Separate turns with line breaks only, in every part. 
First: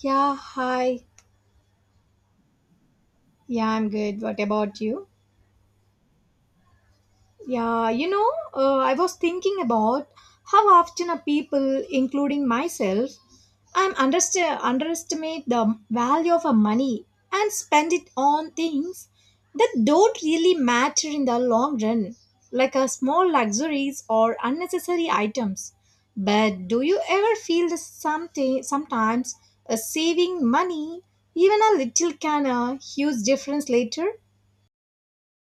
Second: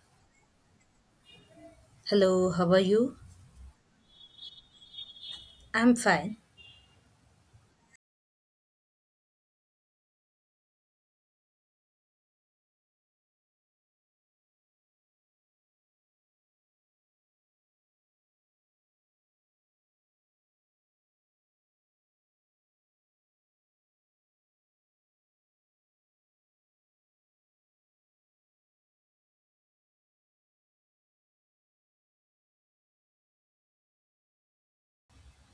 Yeah, hi.
Hello, how are you?
Yeah, I'm good. What about you?
I'm fine.
Yeah, you know, I was thinking about how often a people, including myself, underestimate the value of a money and spend it on things that don't really matter in the long run, like a small luxuries or unnecessary items. But do you ever feel that something sometimes saving money, even a little, can a huge difference later?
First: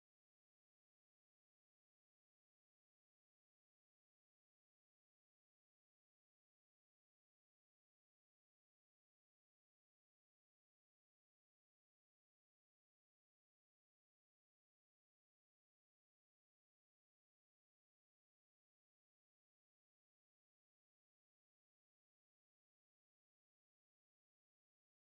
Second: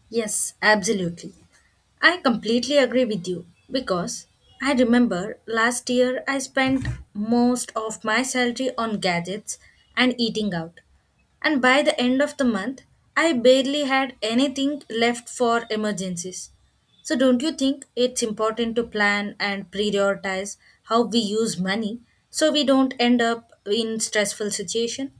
Yes, absolutely. I completely agree with you because I remember last year I spent most of my salary on gadgets and eating out. And by the end of the month, I barely had anything left for emergencies. So, don't you think it's important to plan and prioritize how we use money so we don't end up in stressful situation?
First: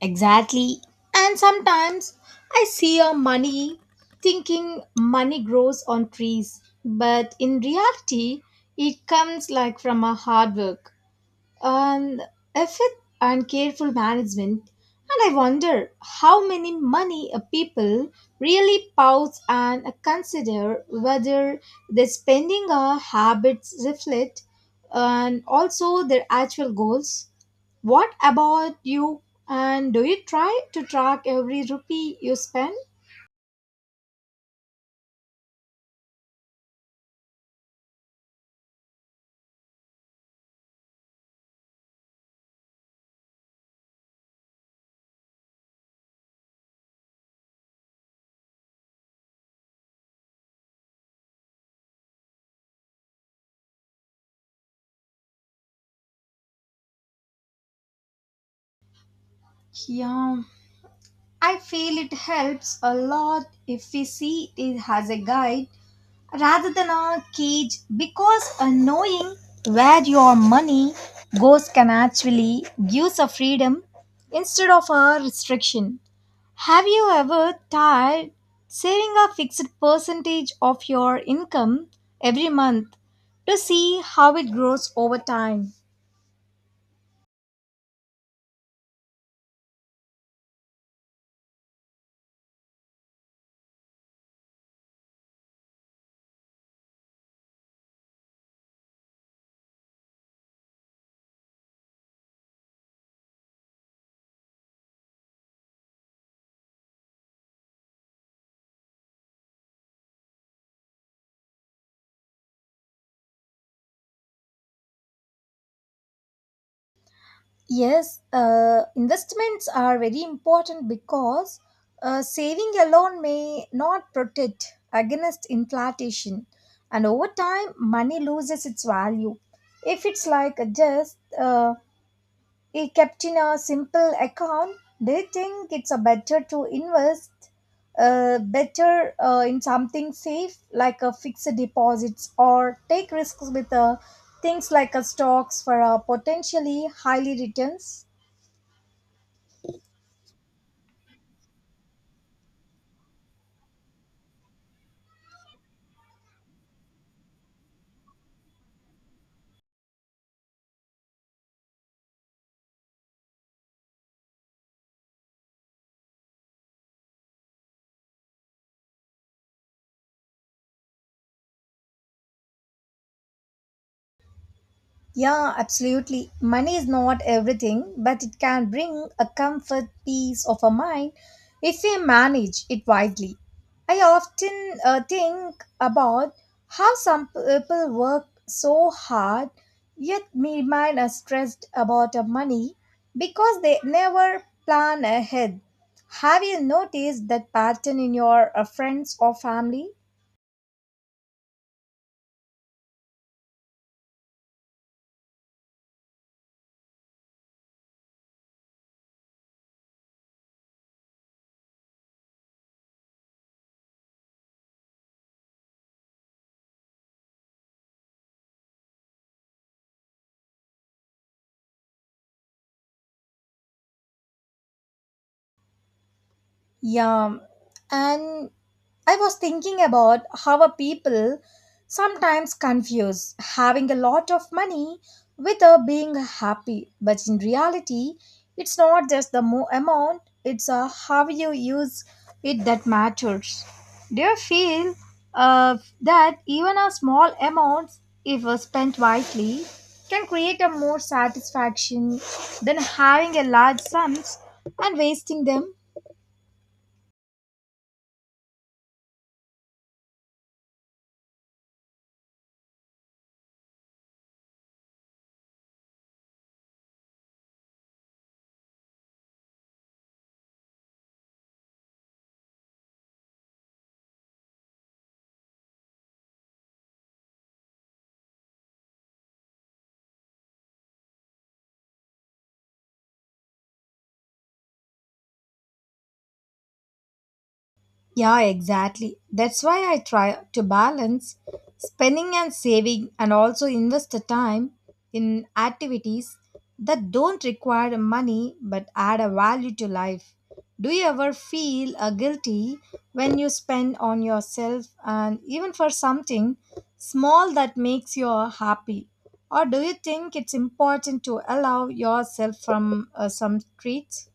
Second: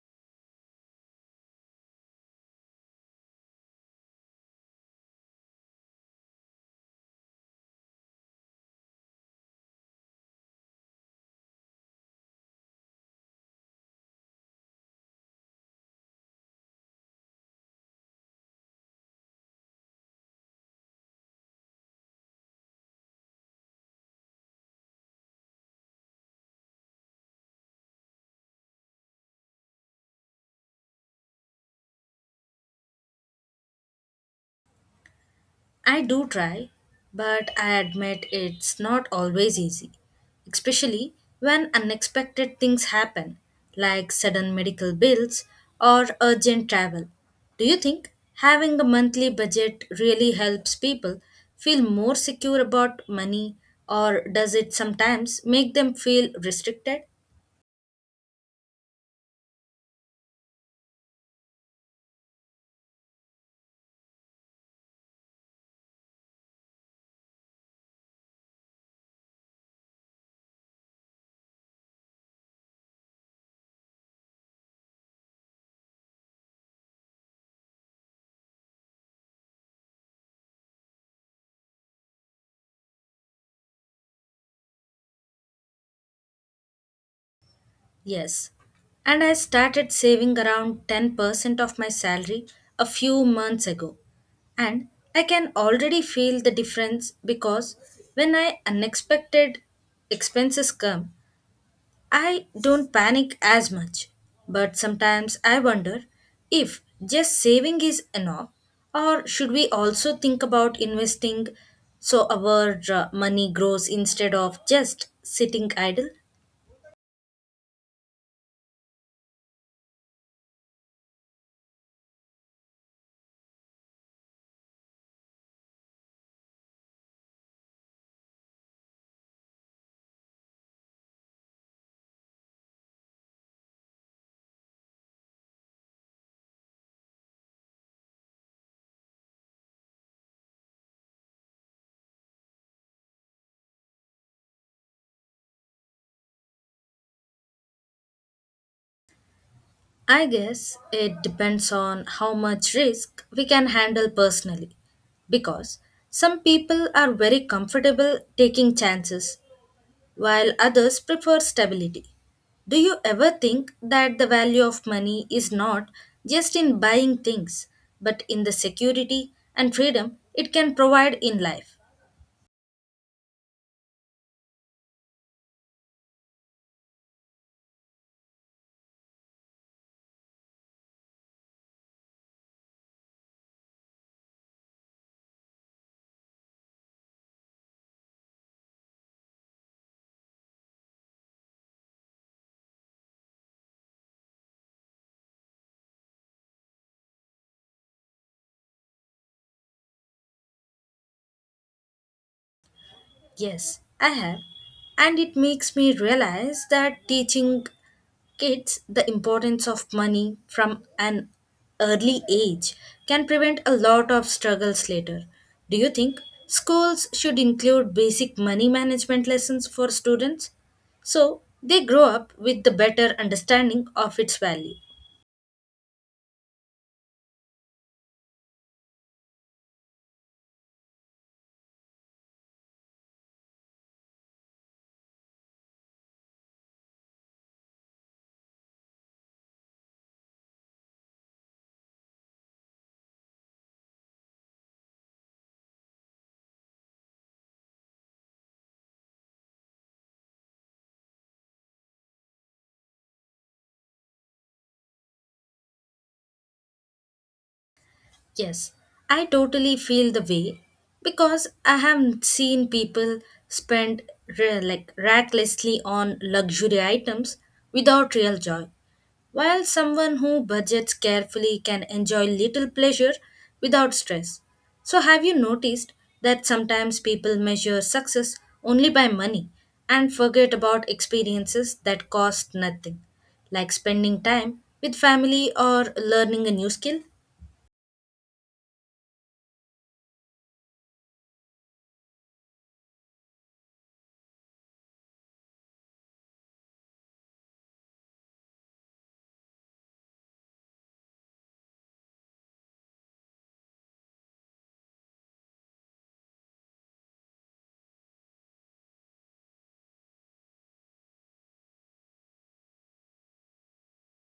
Exactly. And sometimes I see a money thinking money grows on trees, but in reality, it comes like from a hard work. Um, if it and careful management, and I wonder how many money a people really pause and consider whether their spending habits reflect and also their actual goals. What about you? And do you try to track every rupee you spend?
I do try, but I admit it's not always easy, especially when unexpected things happen, like sudden medical bills or urgent travel. Do you think having a monthly budget really helps people feel more secure about money, or does it sometimes make them feel restricted?
Yeah, I feel it helps a lot if we see it as a guide rather than a cage because knowing where your money goes can actually gives a freedom instead of a restriction. Have you ever tried saving a fixed percentage of your income every month to see how it grows over time?
Yes. And I started saving around 10% of my salary a few months ago. And I can already feel the difference because when I unexpected expenses come, I don't panic as much. But sometimes I wonder if just saving is enough or should we also think about investing so our money grows instead of just sitting idle?
Yes, investments are very important because saving alone may not protect against inflation, and over time, money loses its value. If it's like just it kept in a simple account, they think it's a better to invest better in something safe like a fixed deposits or take risks with things like a stocks for potentially highly returns.
I guess it depends on how much risk we can handle personally. Because some people are very comfortable taking chances, while others prefer stability. Do you ever think that the value of money is not just in buying things, but in the security and freedom it can provide in life?
Yeah, absolutely. Money is not everything, but it can bring a comfort, peace of a mind if we manage it wisely. I often think about how some people work so hard yet remain stressed about money because they never plan ahead. Have you noticed that pattern in your friends or family?
Yes, I have. And it makes me realize that teaching kids the importance of money from an early age can prevent a lot of struggles later. Do you think schools should include basic money management lessons for students so they grow up with the better understanding of its value?
Yeah, and I was thinking about how a people sometimes confuse having a lot of money with being happy, but in reality, it's not just the amount, it's how you use it that matters. Do you feel that even a small amount, if spent wisely, can create a more satisfaction than having a large sums and wasting them?
Yes, I totally feel the way because I have seen people spend like recklessly on luxury items without real joy, while someone who budgets carefully can enjoy little pleasure without stress. So, have you noticed that sometimes people measure success only by money and forget about experiences that cost nothing, like spending time with family or learning a new skill?
Yeah, exactly. That's why I try to balance spending and saving and also invest the time in activities that don't require money but add a value to life. Do you ever feel guilty when you spend on yourself and even for something small that makes you happy? Or do you think it's important to allow yourself from some treats?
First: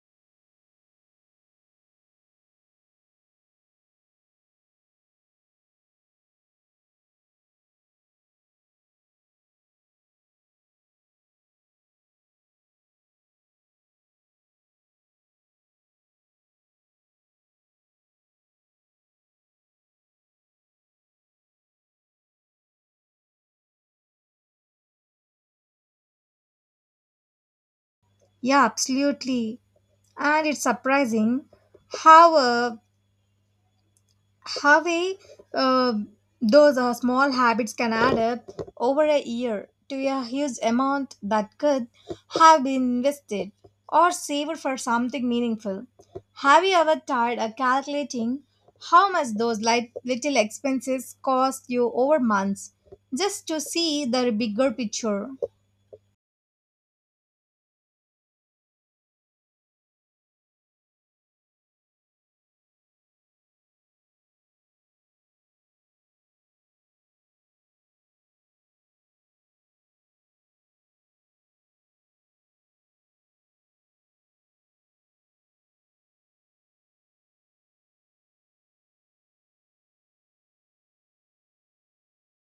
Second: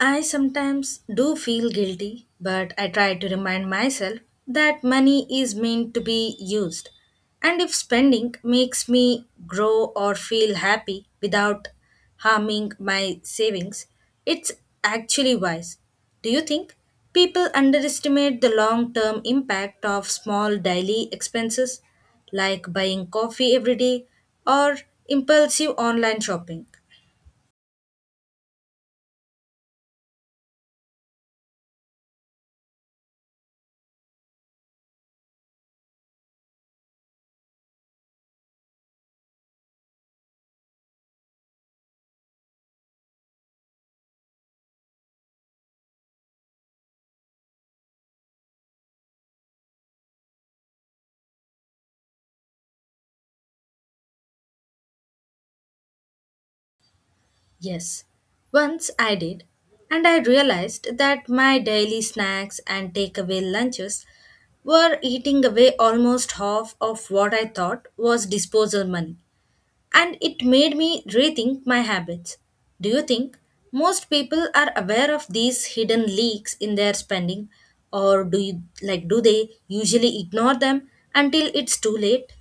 I sometimes do feel guilty, but I try to remind myself that money is meant to be used. And if spending makes me grow or feel happy without harming my savings, it's actually wise. Do you think people underestimate the long term impact of small daily expenses like buying coffee every day or impulsive online shopping?
Yeah, absolutely. And it's surprising how uh, how uh, those small habits can add up over a year to a huge amount that could have been invested or saved for something meaningful. Have you ever tried calculating how much those light, little expenses cost you over months just to see the bigger picture?
Yes, once I did, and I realized that my daily snacks and takeaway lunches were eating away almost half of what I thought was disposal money, and it made me rethink my habits. Do you think most people are aware of these hidden leaks in their spending, or do you do they usually ignore them until it's too late?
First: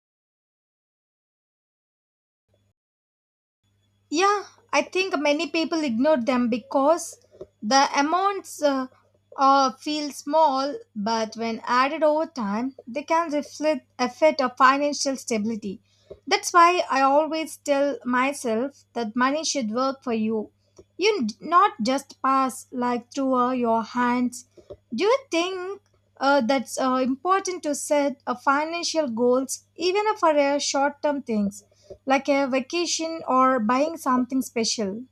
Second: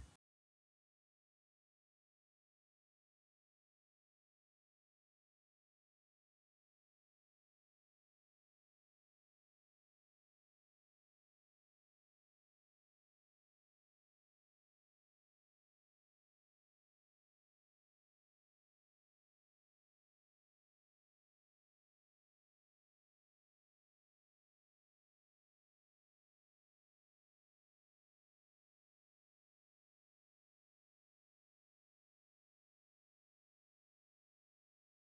Yeah, I think many people ignore them because the amounts feel small, but when added over time, they can reflect affect our financial stability. That's why I always tell myself that money should work for you. Not just pass like through your hands. Do you think that's important to set a financial goals even for a short term things, like a vacation or buying something special?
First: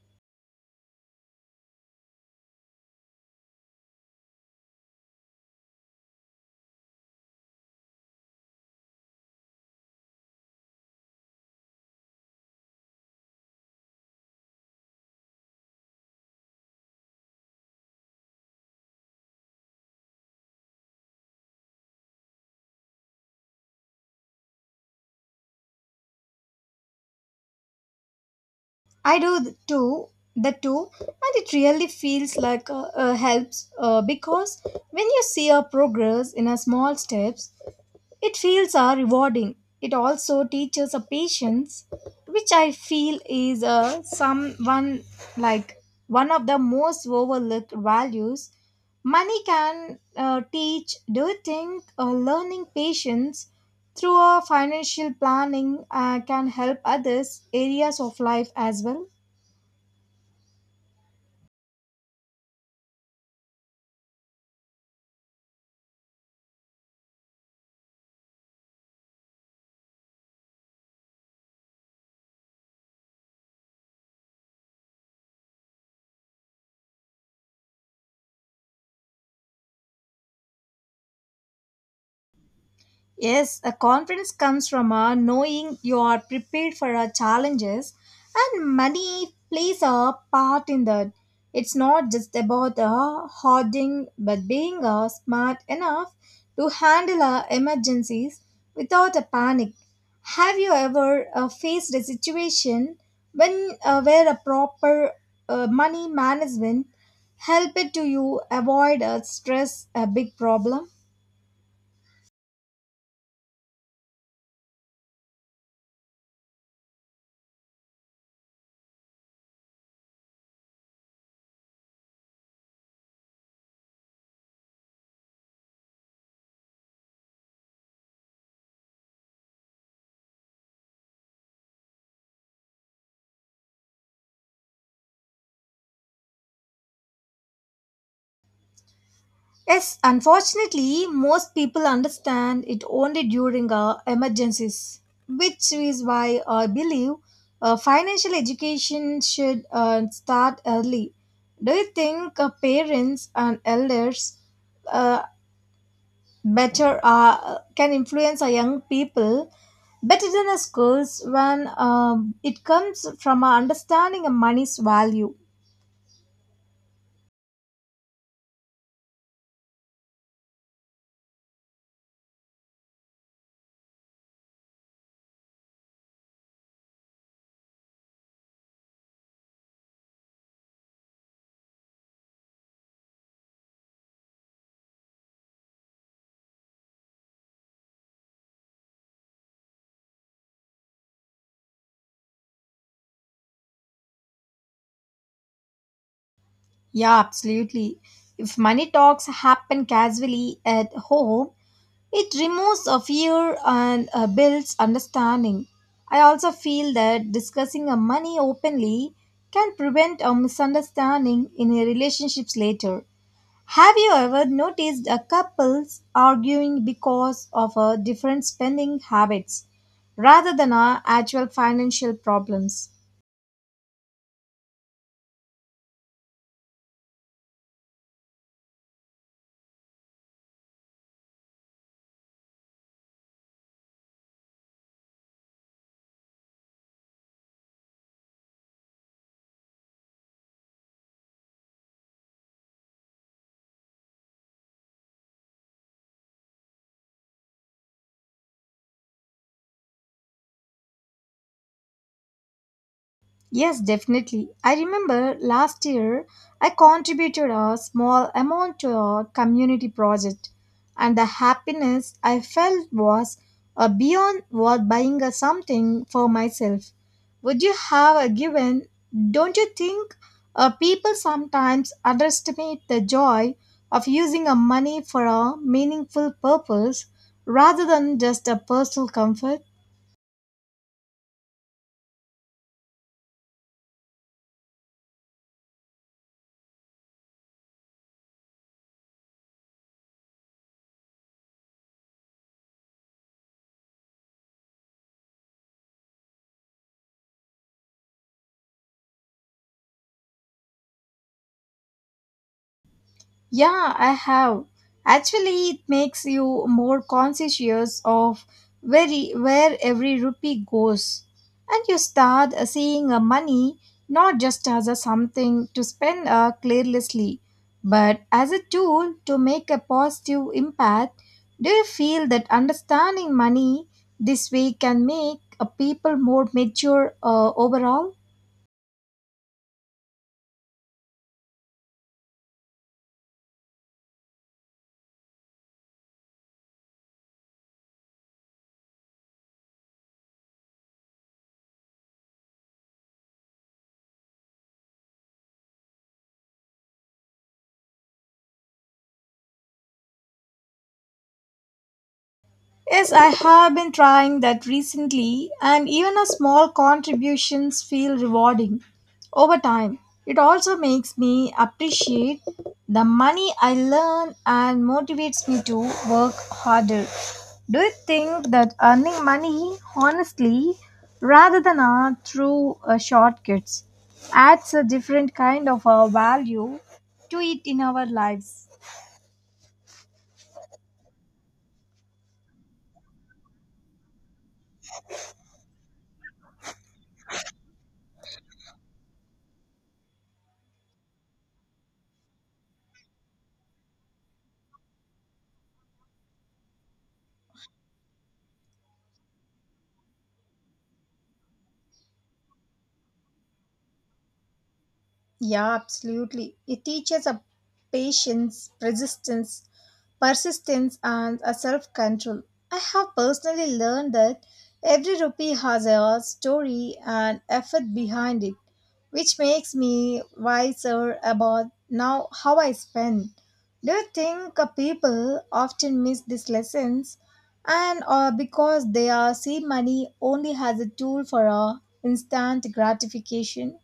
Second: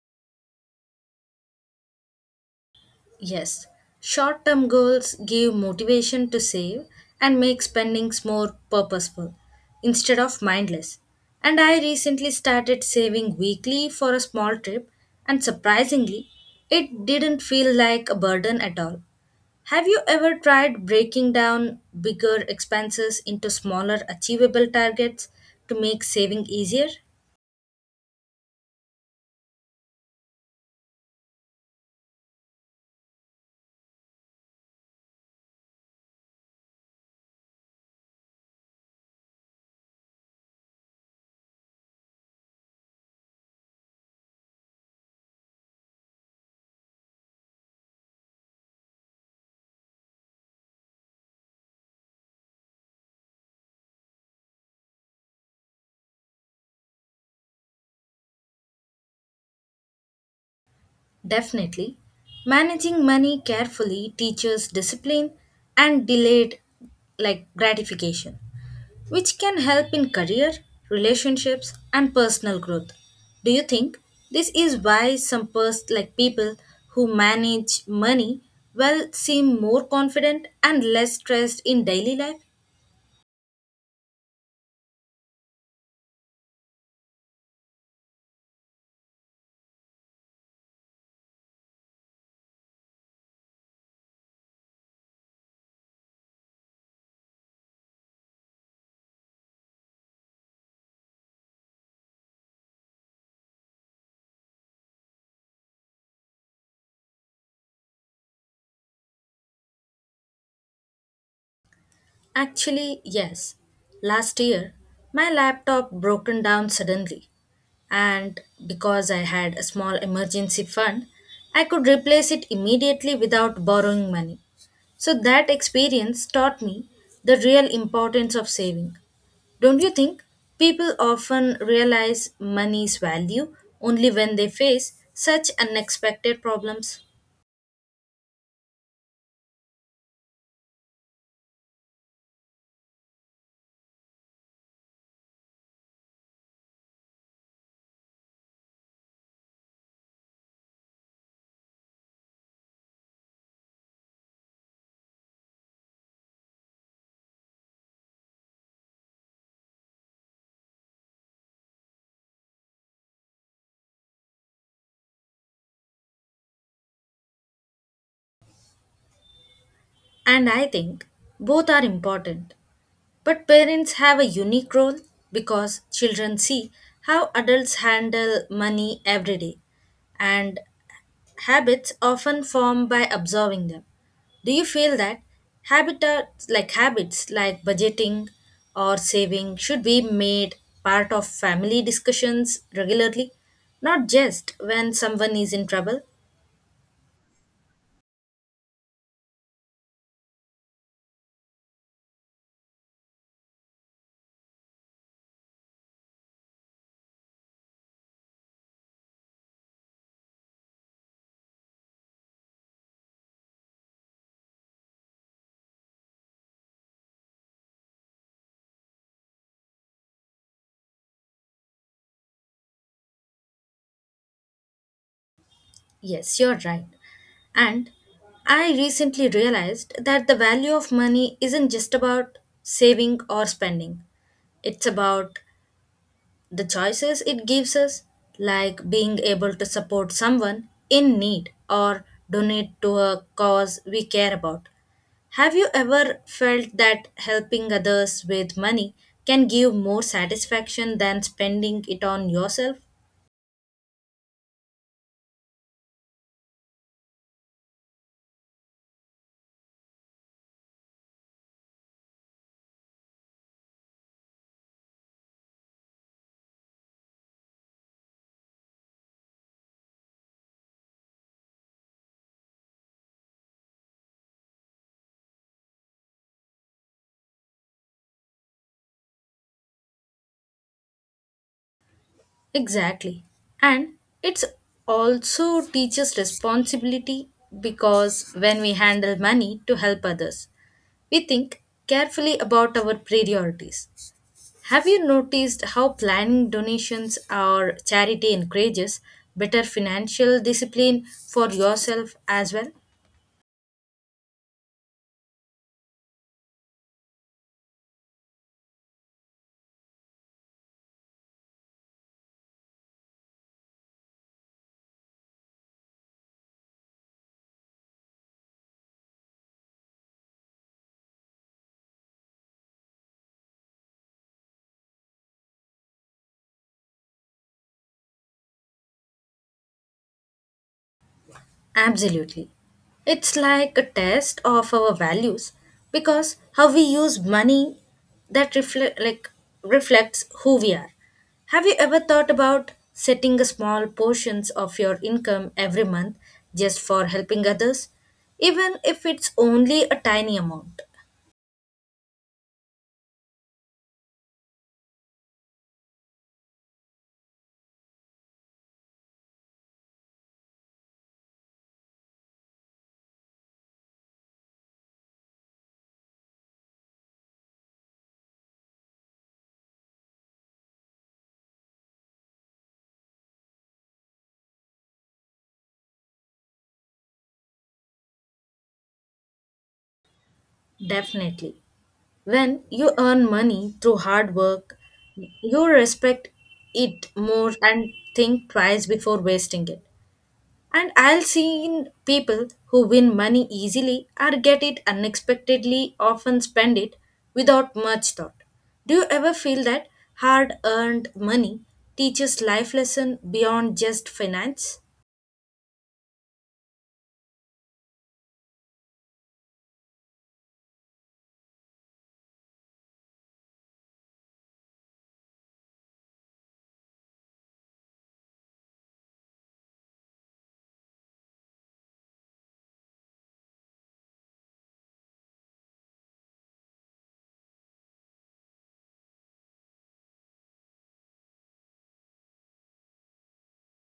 Yes, short term goals give motivation to save and make spendings more purposeful instead of mindless. And I recently started saving weekly for a small trip, and surprisingly, it didn't feel like a burden at all. Have you ever tried breaking down bigger expenses into smaller achievable targets to make saving easier?
I do too the two and it really feels like helps because when you see your progress in a small steps. It feels rewarding. It also teaches a patience, which I feel is someone like one of the most overlooked values. Money can teach. Do you think learning patience through a financial planning can help others areas of life as well?
Definitely. Managing money carefully teaches discipline and delayed gratification, which can help in career, relationships and personal growth. Do you think this is why some like people who manage money well seem more confident and less stressed in daily life?
Yes, a confidence comes from a knowing you are prepared for our challenges, and money plays a part in that. It's not just about hoarding, but being smart enough to handle emergencies without a panic. Have you ever faced a situation when where a proper money management helped to you avoid stress a big problem?
Actually, yes. Last year, my laptop broken down suddenly, and because I had a small emergency fund, I could replace it immediately without borrowing money. So that experience taught me the real importance of saving. Don't you think people often realize money's value only when they face such unexpected problems?
Yes, unfortunately, most people understand it only during emergencies, which is why I believe financial education should start early. Do you think parents and elders uh, better can influence our young people better than the schools when it comes from our understanding of money's value?
And I think both are important. But parents have a unique role because children see how adults handle money every day, and habits often form by observing them. Do you feel that habitats like habits like budgeting or saving should be made part of family discussions regularly, not just when someone is in trouble?
Yeah, absolutely. If money talks happen casually at home, it removes a fear and builds understanding. I also feel that discussing money openly can prevent a misunderstanding in a relationships later. Have you ever noticed a couples arguing because of a different spending habits rather than actual financial problems?
Yes, you're right. And I recently realized that the value of money isn't just about saving or spending, it's about the choices it gives us, like being able to support someone in need or donate to a cause we care about. Have you ever felt that helping others with money can give more satisfaction than spending it on yourself?
Yes, definitely. I remember last year I contributed a small amount to a community project, and the happiness I felt was beyond what buying a something for myself. Would you have a given? Don't you think people sometimes underestimate the joy of using a money for a meaningful purpose rather than just a personal comfort?
Exactly. And it's also teaches responsibility because when we handle money to help others, we think carefully about our priorities. Have you noticed how planning donations or charity encourages better financial discipline for yourself as well?
Yeah, I have. Actually, it makes you more conscious of where, where every rupee goes. And you start seeing money not just as a something to spend carelessly, but as a tool to make a positive impact. Do you feel that understanding money this way can make people more mature overall?
Absolutely. It's like a test of our values because how we use money that reflect like reflects who we are. Have you ever thought about setting a small portions of your income every month just for helping others even if it's only a tiny amount?
Yes, I have been trying that recently, and even a small contributions feel rewarding over time. It also makes me appreciate the money I learn and motivates me to work harder. Do you think that earning money honestly rather than through shortcuts adds a different kind of value to it in our lives?
Definitely. When you earn money through hard work, you respect it more and think twice before wasting it. And I've seen people who win money easily or get it unexpectedly often spend it without much thought. Do you ever feel that hard earned money teaches life lesson beyond just finance?
Yeah, absolutely. It teaches a patience, persistence, and a self-control. I have personally learned that every rupee has a story and effort behind it, which makes me wiser about now how I spend. Do you think people often miss these lessons, and or because they are see money only as a tool for instant gratification?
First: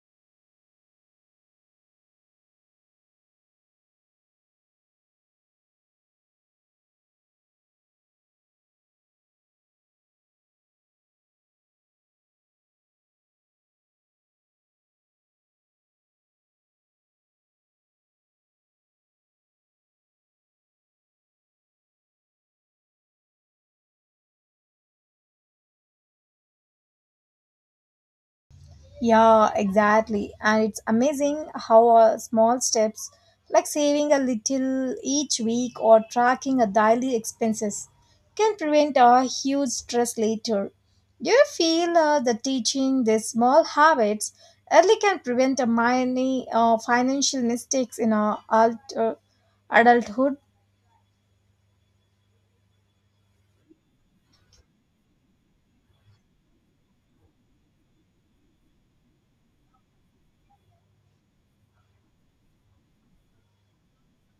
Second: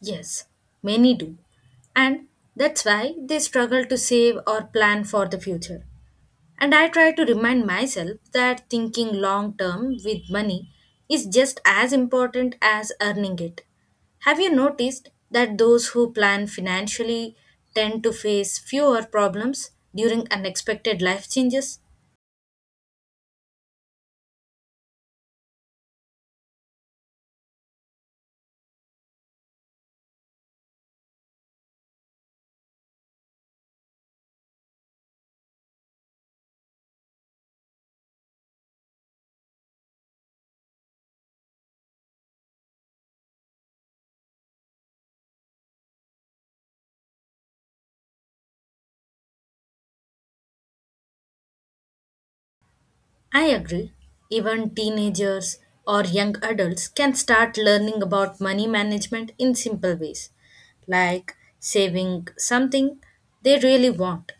Yes, many do. And that's why they struggle to save or plan for the future. And I try to remind myself that thinking long term with money is just as important as earning it. Have you noticed that those who plan financially tend to face fewer problems during unexpected life changes?
Yeah, exactly. And it's amazing how small steps, like saving a little each week or tracking a daily expenses, can prevent a huge stress later. Do you feel that teaching these small habits early can prevent a many financial mistakes in our adulthood?
I agree. Even teenagers or young adults can start learning about money management in simple ways, like saving something they really want.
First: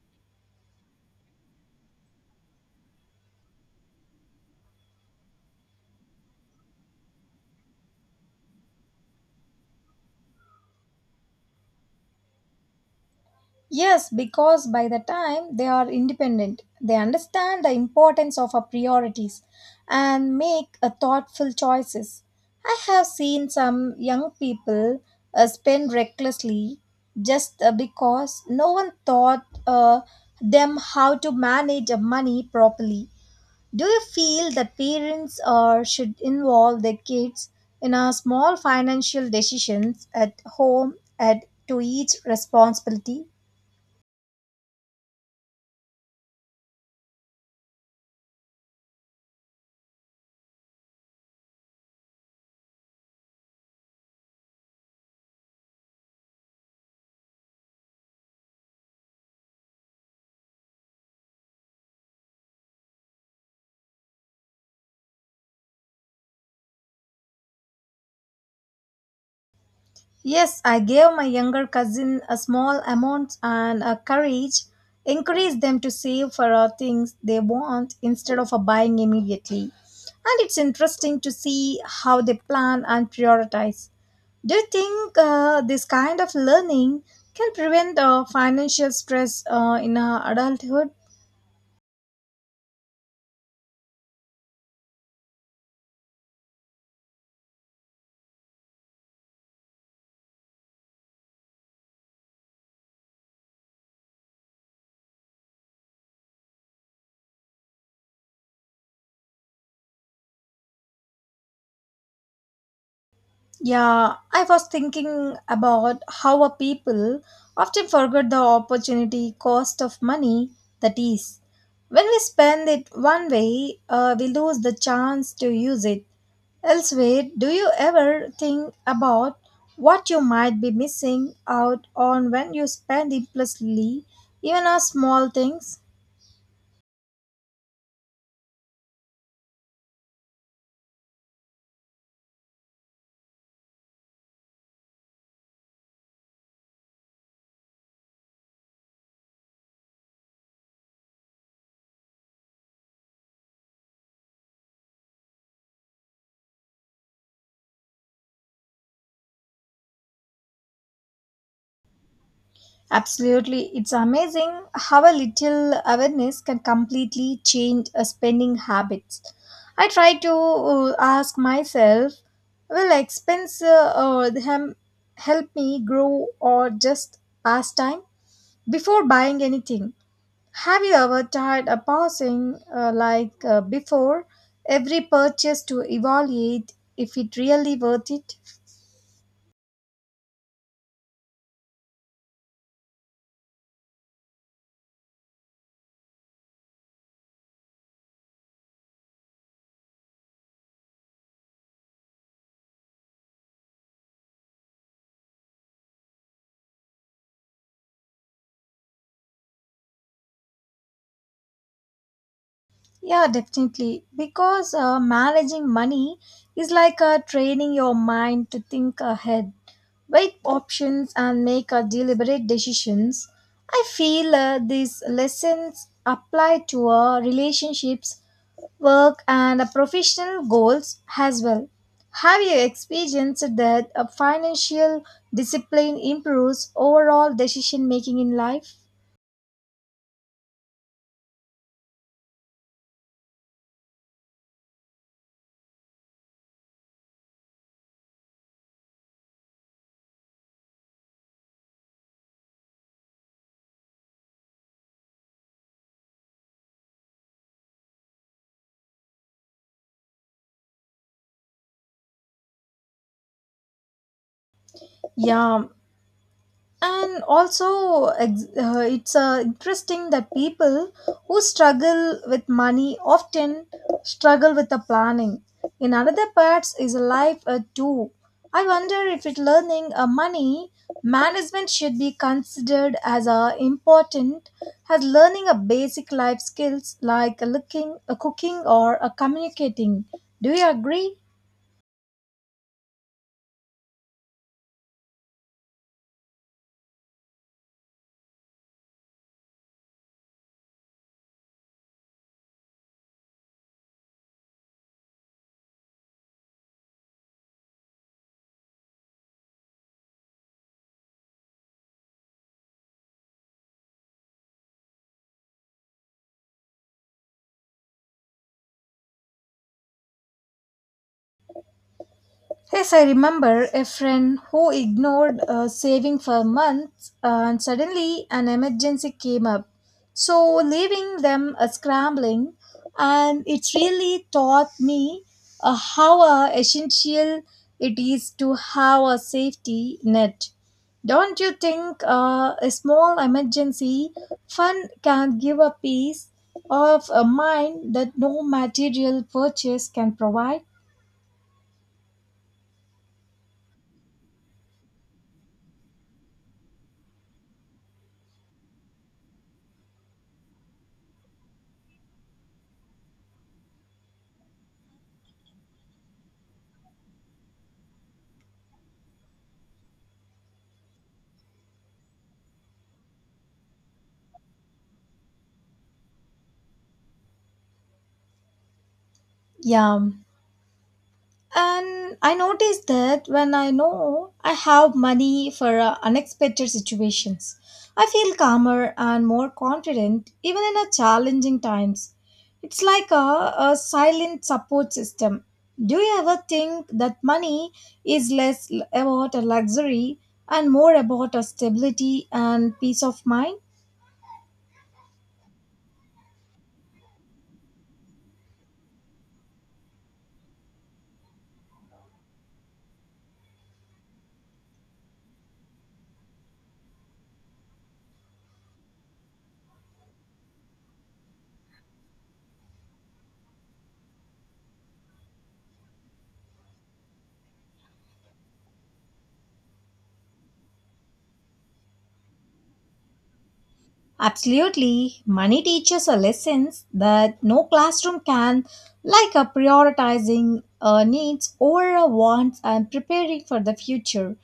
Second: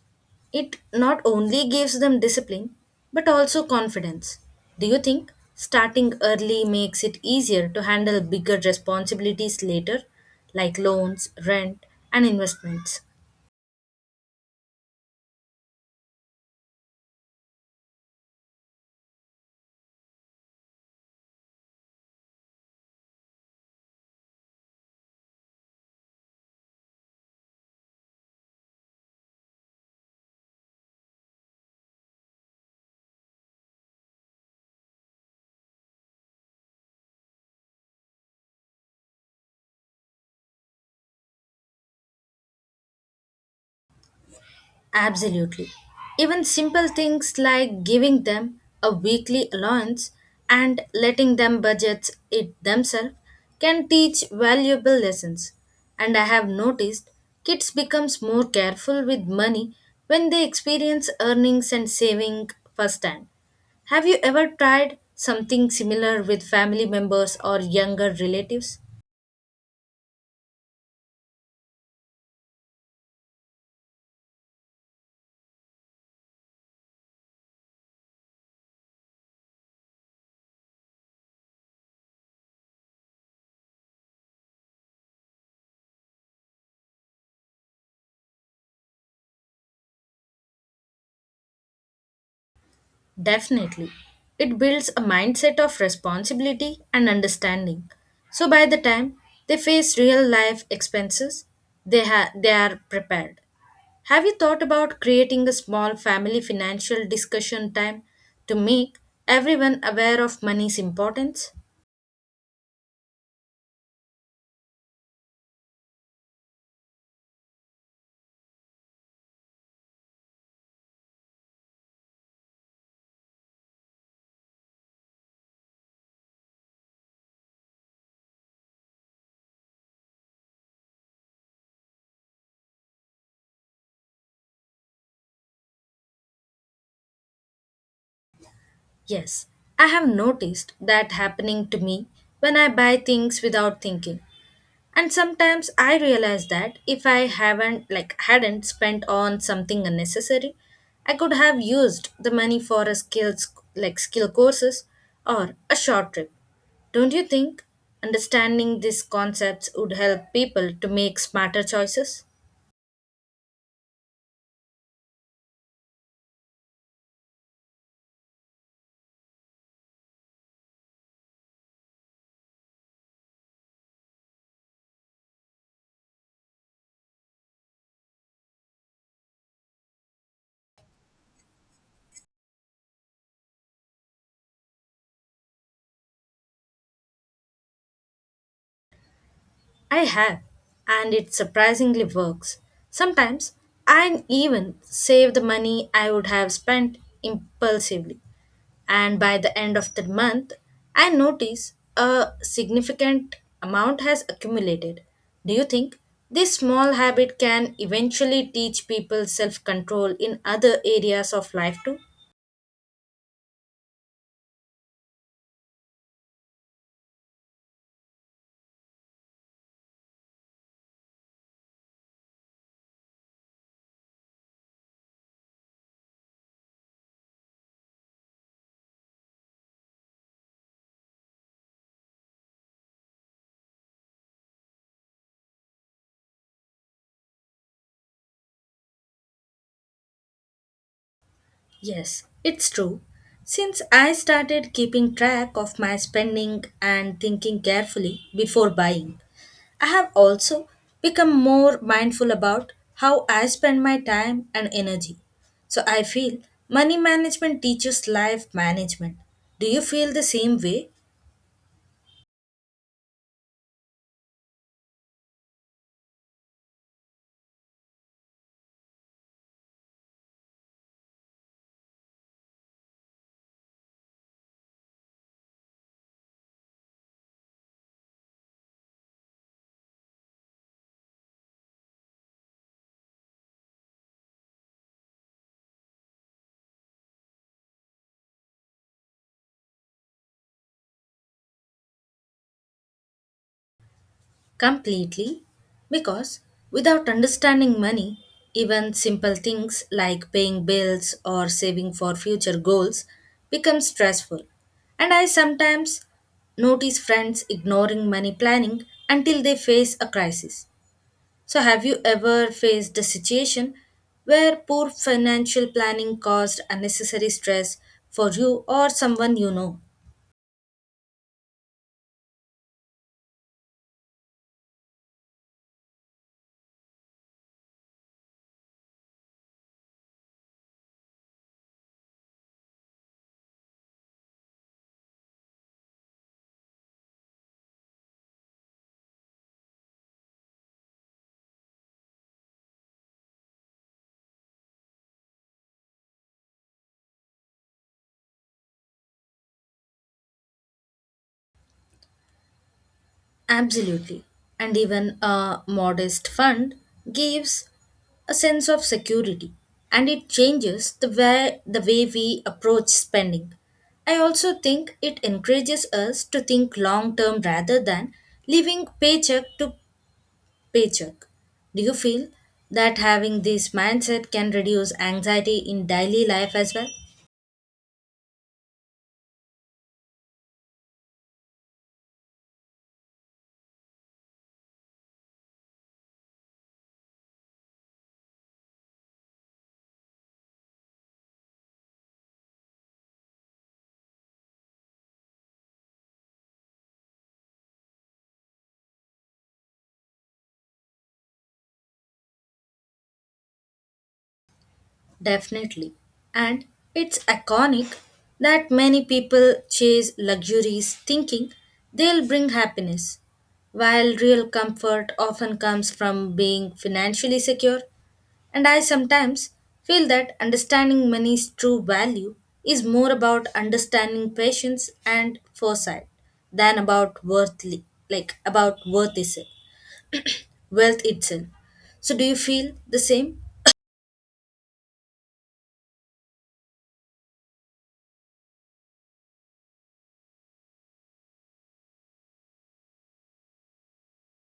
It not only gives them discipline, but also confidence. Do you think starting early makes it easier to handle bigger responsibilities later, like loans, rent, and investments?
Yes, because by the time they are independent, they understand the importance of our priorities and make a thoughtful choices. I have seen some young people spend recklessly just because no one taught them how to manage money properly. Do you feel that parents should involve their kids in a small financial decisions at home at to each responsibility?
Absolutely. Even simple things like giving them a weekly allowance and letting them budget it themselves can teach valuable lessons. And I have noticed kids becomes more careful with money when they experience earnings and saving firsthand. Have you ever tried something similar with family members or younger relatives?
Yes, I gave my younger cousin a small amount and encouraged them to save for things they want instead of buying immediately. And it's interesting to see how they plan and prioritize. Do you think this kind of learning can prevent financial stress in adulthood?
Definitely. It builds a mindset of responsibility and understanding. So by the time they face real life expenses, they are prepared. Have you thought about creating a small family financial discussion time to make everyone aware of money's importance?
Yeah, I was thinking about how a people often forget the opportunity cost of money, that is. When we spend it one way, we lose the chance to use it elsewhere. Do you ever think about what you might be missing out on when you spend impulsively, even on small things?
Yes, I have noticed that happening to me when I buy things without thinking. And sometimes I realize that if I haven't like hadn't spent on something unnecessary, I could have used the money for a skills like skill courses or a short trip. Don't you think understanding these concepts would help people to make smarter choices?
Absolutely. It's amazing how a little awareness can completely change a spending habits. I try to ask myself, will expense help me grow or just pass time before buying anything? Have you ever tried a pausing before every purchase to evaluate if it really worth it?
I have, and it surprisingly works. Sometimes I even save the money I would have spent impulsively, and by the end of the month, I notice a significant amount has accumulated. Do you think this small habit can eventually teach people self control in other areas of life too?
Yeah, definitely. Because managing money is like training your mind to think ahead, weigh options, and make deliberate decisions. I feel these lessons apply to relationships, work, and professional goals as well. Have you experienced that financial discipline improves overall decision making in life?
Yes, it's true. Since I started keeping track of my spending and thinking carefully before buying, I have also become more mindful about how I spend my time and energy. So I feel money management teaches life management. Do you feel the same way?
Yeah, and also it's interesting that people who struggle with money often struggle with the planning in another parts is life too. I wonder if it learning money management should be considered as important as learning a basic life skills like looking cooking or communicating. Do you agree?
Completely. Because without understanding money, even simple things like paying bills or saving for future goals become stressful. And I sometimes notice friends ignoring money planning until they face a crisis. So, have you ever faced a situation where poor financial planning caused unnecessary stress for you or someone you know?
Yes, I remember a friend who ignored saving for months and suddenly an emergency came up. So, leaving them scrambling, and it really taught me how essential it is to have a safety net. Don't you think a small emergency fund can give a peace of a mind that no material purchase can provide?
Absolutely. And even a modest fund gives a sense of security and it changes the way we approach spending. I also think it encourages us to think long term rather than living paycheck to paycheck. Do you feel that having this mindset can reduce anxiety in daily life as well?
Yeah. And I notice that when I know I have money for unexpected situations, I feel calmer and more confident even in a challenging times. It's like a silent support system. Do you ever think that money is less about a luxury and more about a stability and peace of mind?
Definitely. And it's iconic that many people chase luxuries thinking they'll bring happiness, while real comfort often comes from being financially secure. And I sometimes feel that understanding money's true value is more about understanding patience and foresight than about worth wealth itself. So do you feel the same?
Absolutely. Money teaches a lessons that no classroom can, like a prioritizing needs over wants and preparing for the future.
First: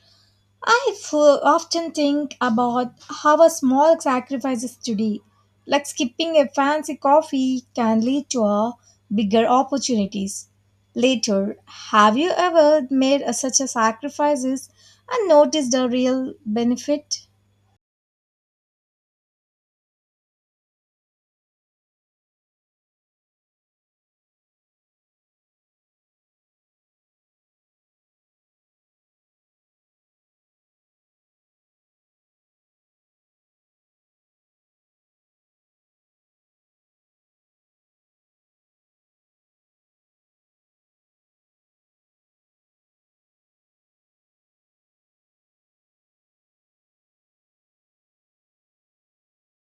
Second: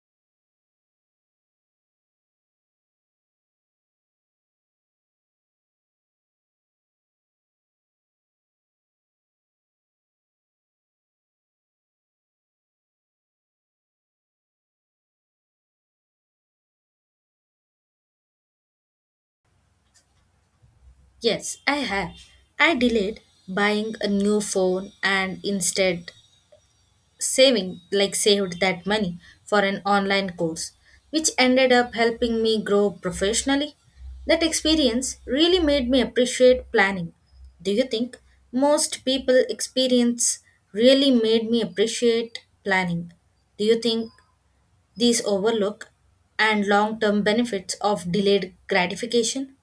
I often think about how a small sacrifices today, like skipping a fancy coffee, can lead to a bigger opportunities later. Have you ever made a, such a sacrifices and noticed the real benefit?
Yes, I have. I delayed buying a new phone and instead saving, like saved that money for an online course, which ended up helping me grow professionally. That experience really made me appreciate planning. Do you think most people experience really made me appreciate planning? Do you think these overlook and long term benefits of delayed gratification?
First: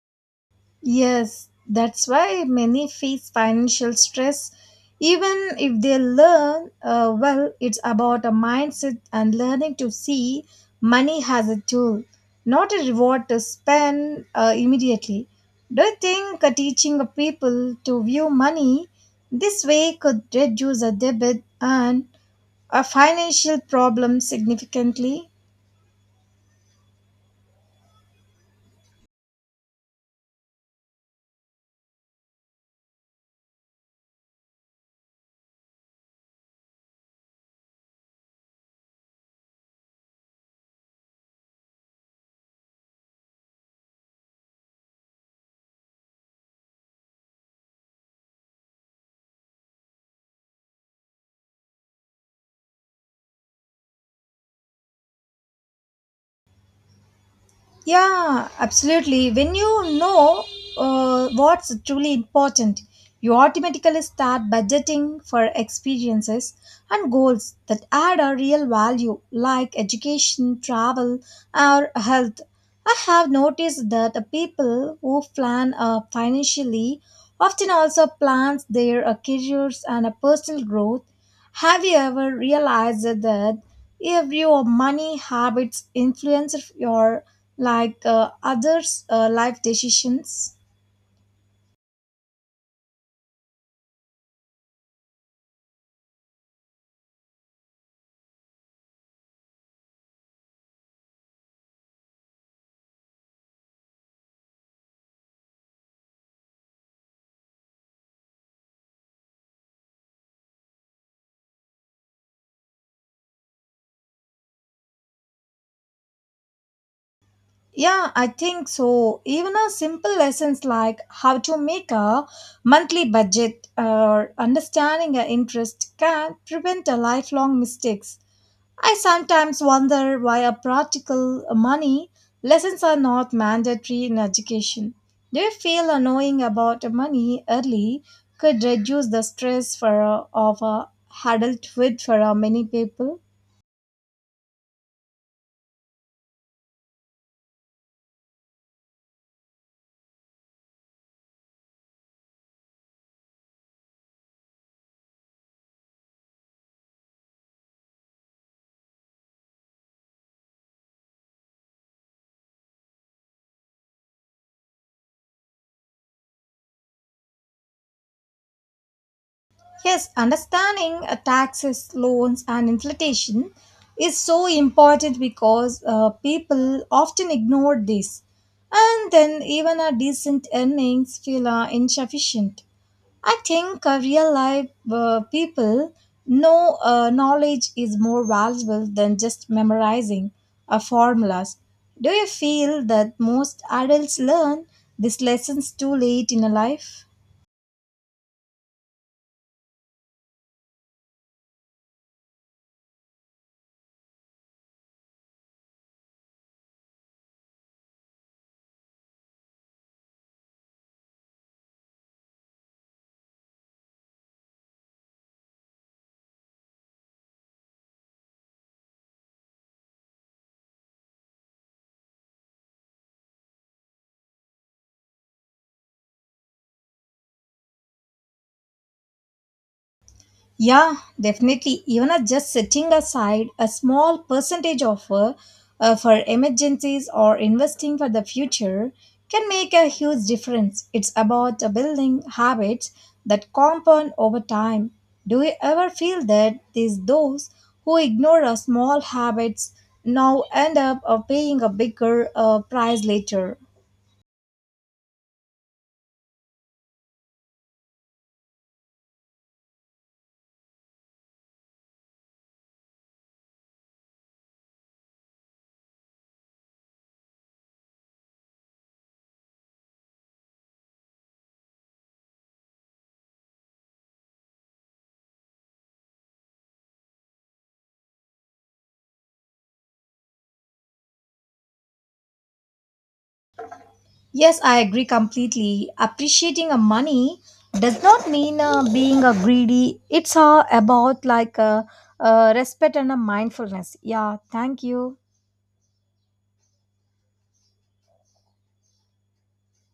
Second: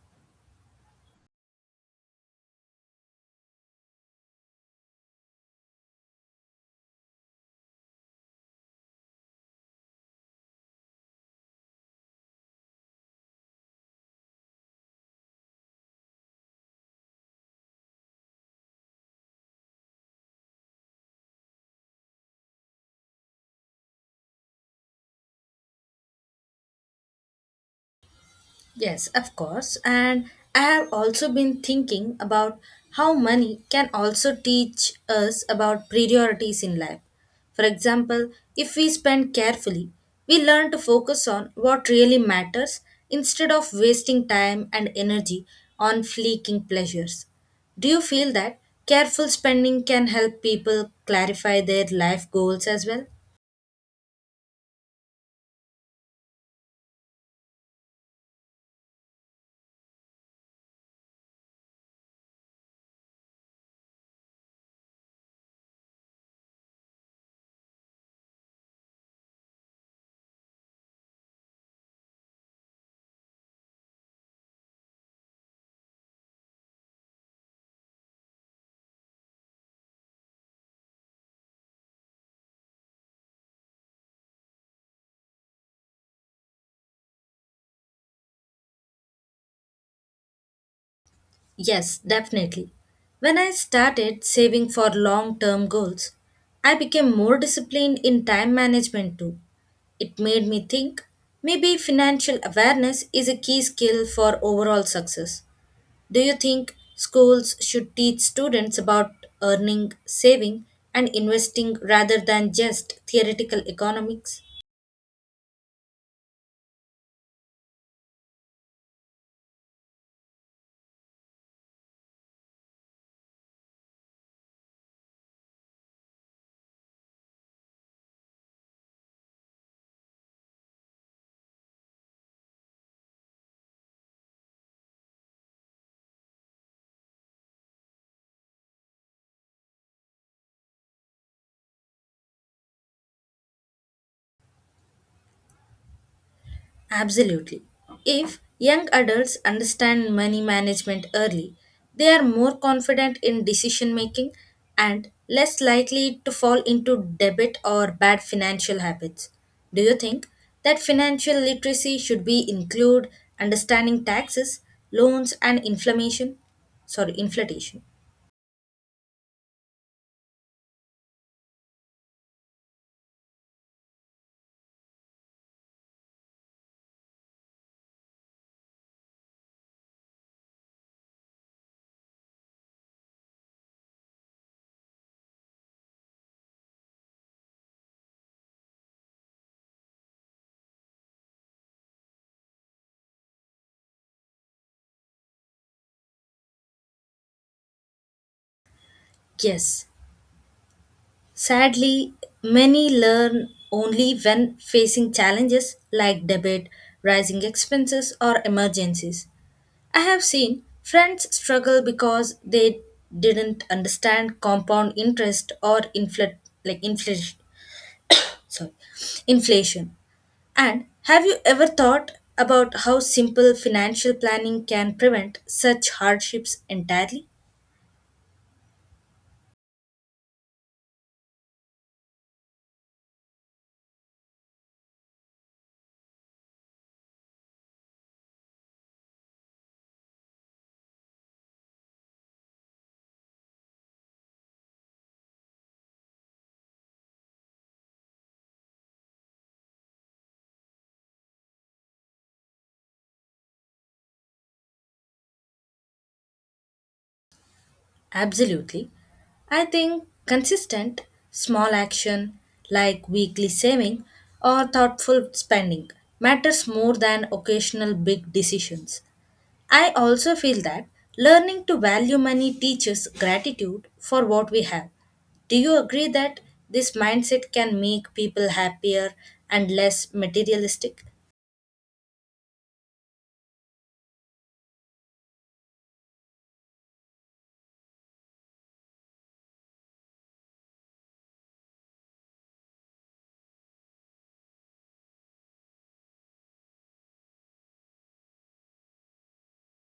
Yes, that's why many face financial stress. Even if they learn, well, it's about a mindset and learning to see money as a tool, not a reward to spend immediately. Do you think teaching people to view money this way could reduce a debit and a financial problem significantly?
Yes, of course. And I have also been thinking about how money can also teach us about priorities in life. For example, if we spend carefully, we learn to focus on what really matters instead of wasting time and energy on fleeting pleasures. Do you feel that careful spending can help people clarify their life goals as well?
Yeah, absolutely. When you know what's truly important, you automatically start budgeting for experiences and goals that add a real value, like education, travel, or health. I have noticed that the people who plan financially often also plans their careers and personal growth. Have you ever realized that if your money habits influence your others' life decisions?
Yes, definitely. When I started saving for long term goals, I became more disciplined in time management too. It made me think maybe financial awareness is a key skill for overall success. Do you think schools should teach students about earning, saving, and investing rather than just theoretical economics?
Yeah, I think so. Even a simple lessons like how to make a monthly budget or understanding an interest can prevent a lifelong mistakes. I sometimes wonder why a practical money lessons are not mandatory in education. Do you feel a knowing about money early could reduce the stress for of adulthood for many people?
Absolutely. If young adults understand money management early, they are more confident in decision making and less likely to fall into debit or bad financial habits. Do you think that financial literacy should be include understanding taxes, loans and inflammation? Sorry, inflation.
Yes, understanding taxes, loans, and inflation is so important because people often ignore this, and then even a decent earnings feel insufficient. I think real life people knowledge is more valuable than just memorizing formulas. Do you feel that most adults learn these lessons too late in a life?
Yes. Sadly, many learn only when facing challenges like debt, rising expenses, or emergencies. I have seen friends struggle because they didn't understand compound interest or inflation. Sorry, inflation. And have you ever thought about how simple financial planning can prevent such hardships entirely?
Yeah, definitely. Even at just setting aside a small percentage of for emergencies or investing for the future can make a huge difference. It's about building habits that compound over time. Do you ever feel that these those who ignore a small habits now end up paying a bigger price later?
Absolutely. I think consistent, small action like weekly saving or thoughtful spending matters more than occasional big decisions. I also feel that learning to value money teaches gratitude for what we have. Do you agree that this mindset can make people happier and less materialistic?
Yes, I agree completely. Appreciating a money does not mean being a greedy. It's about respect and a mindfulness. Yeah, thank you.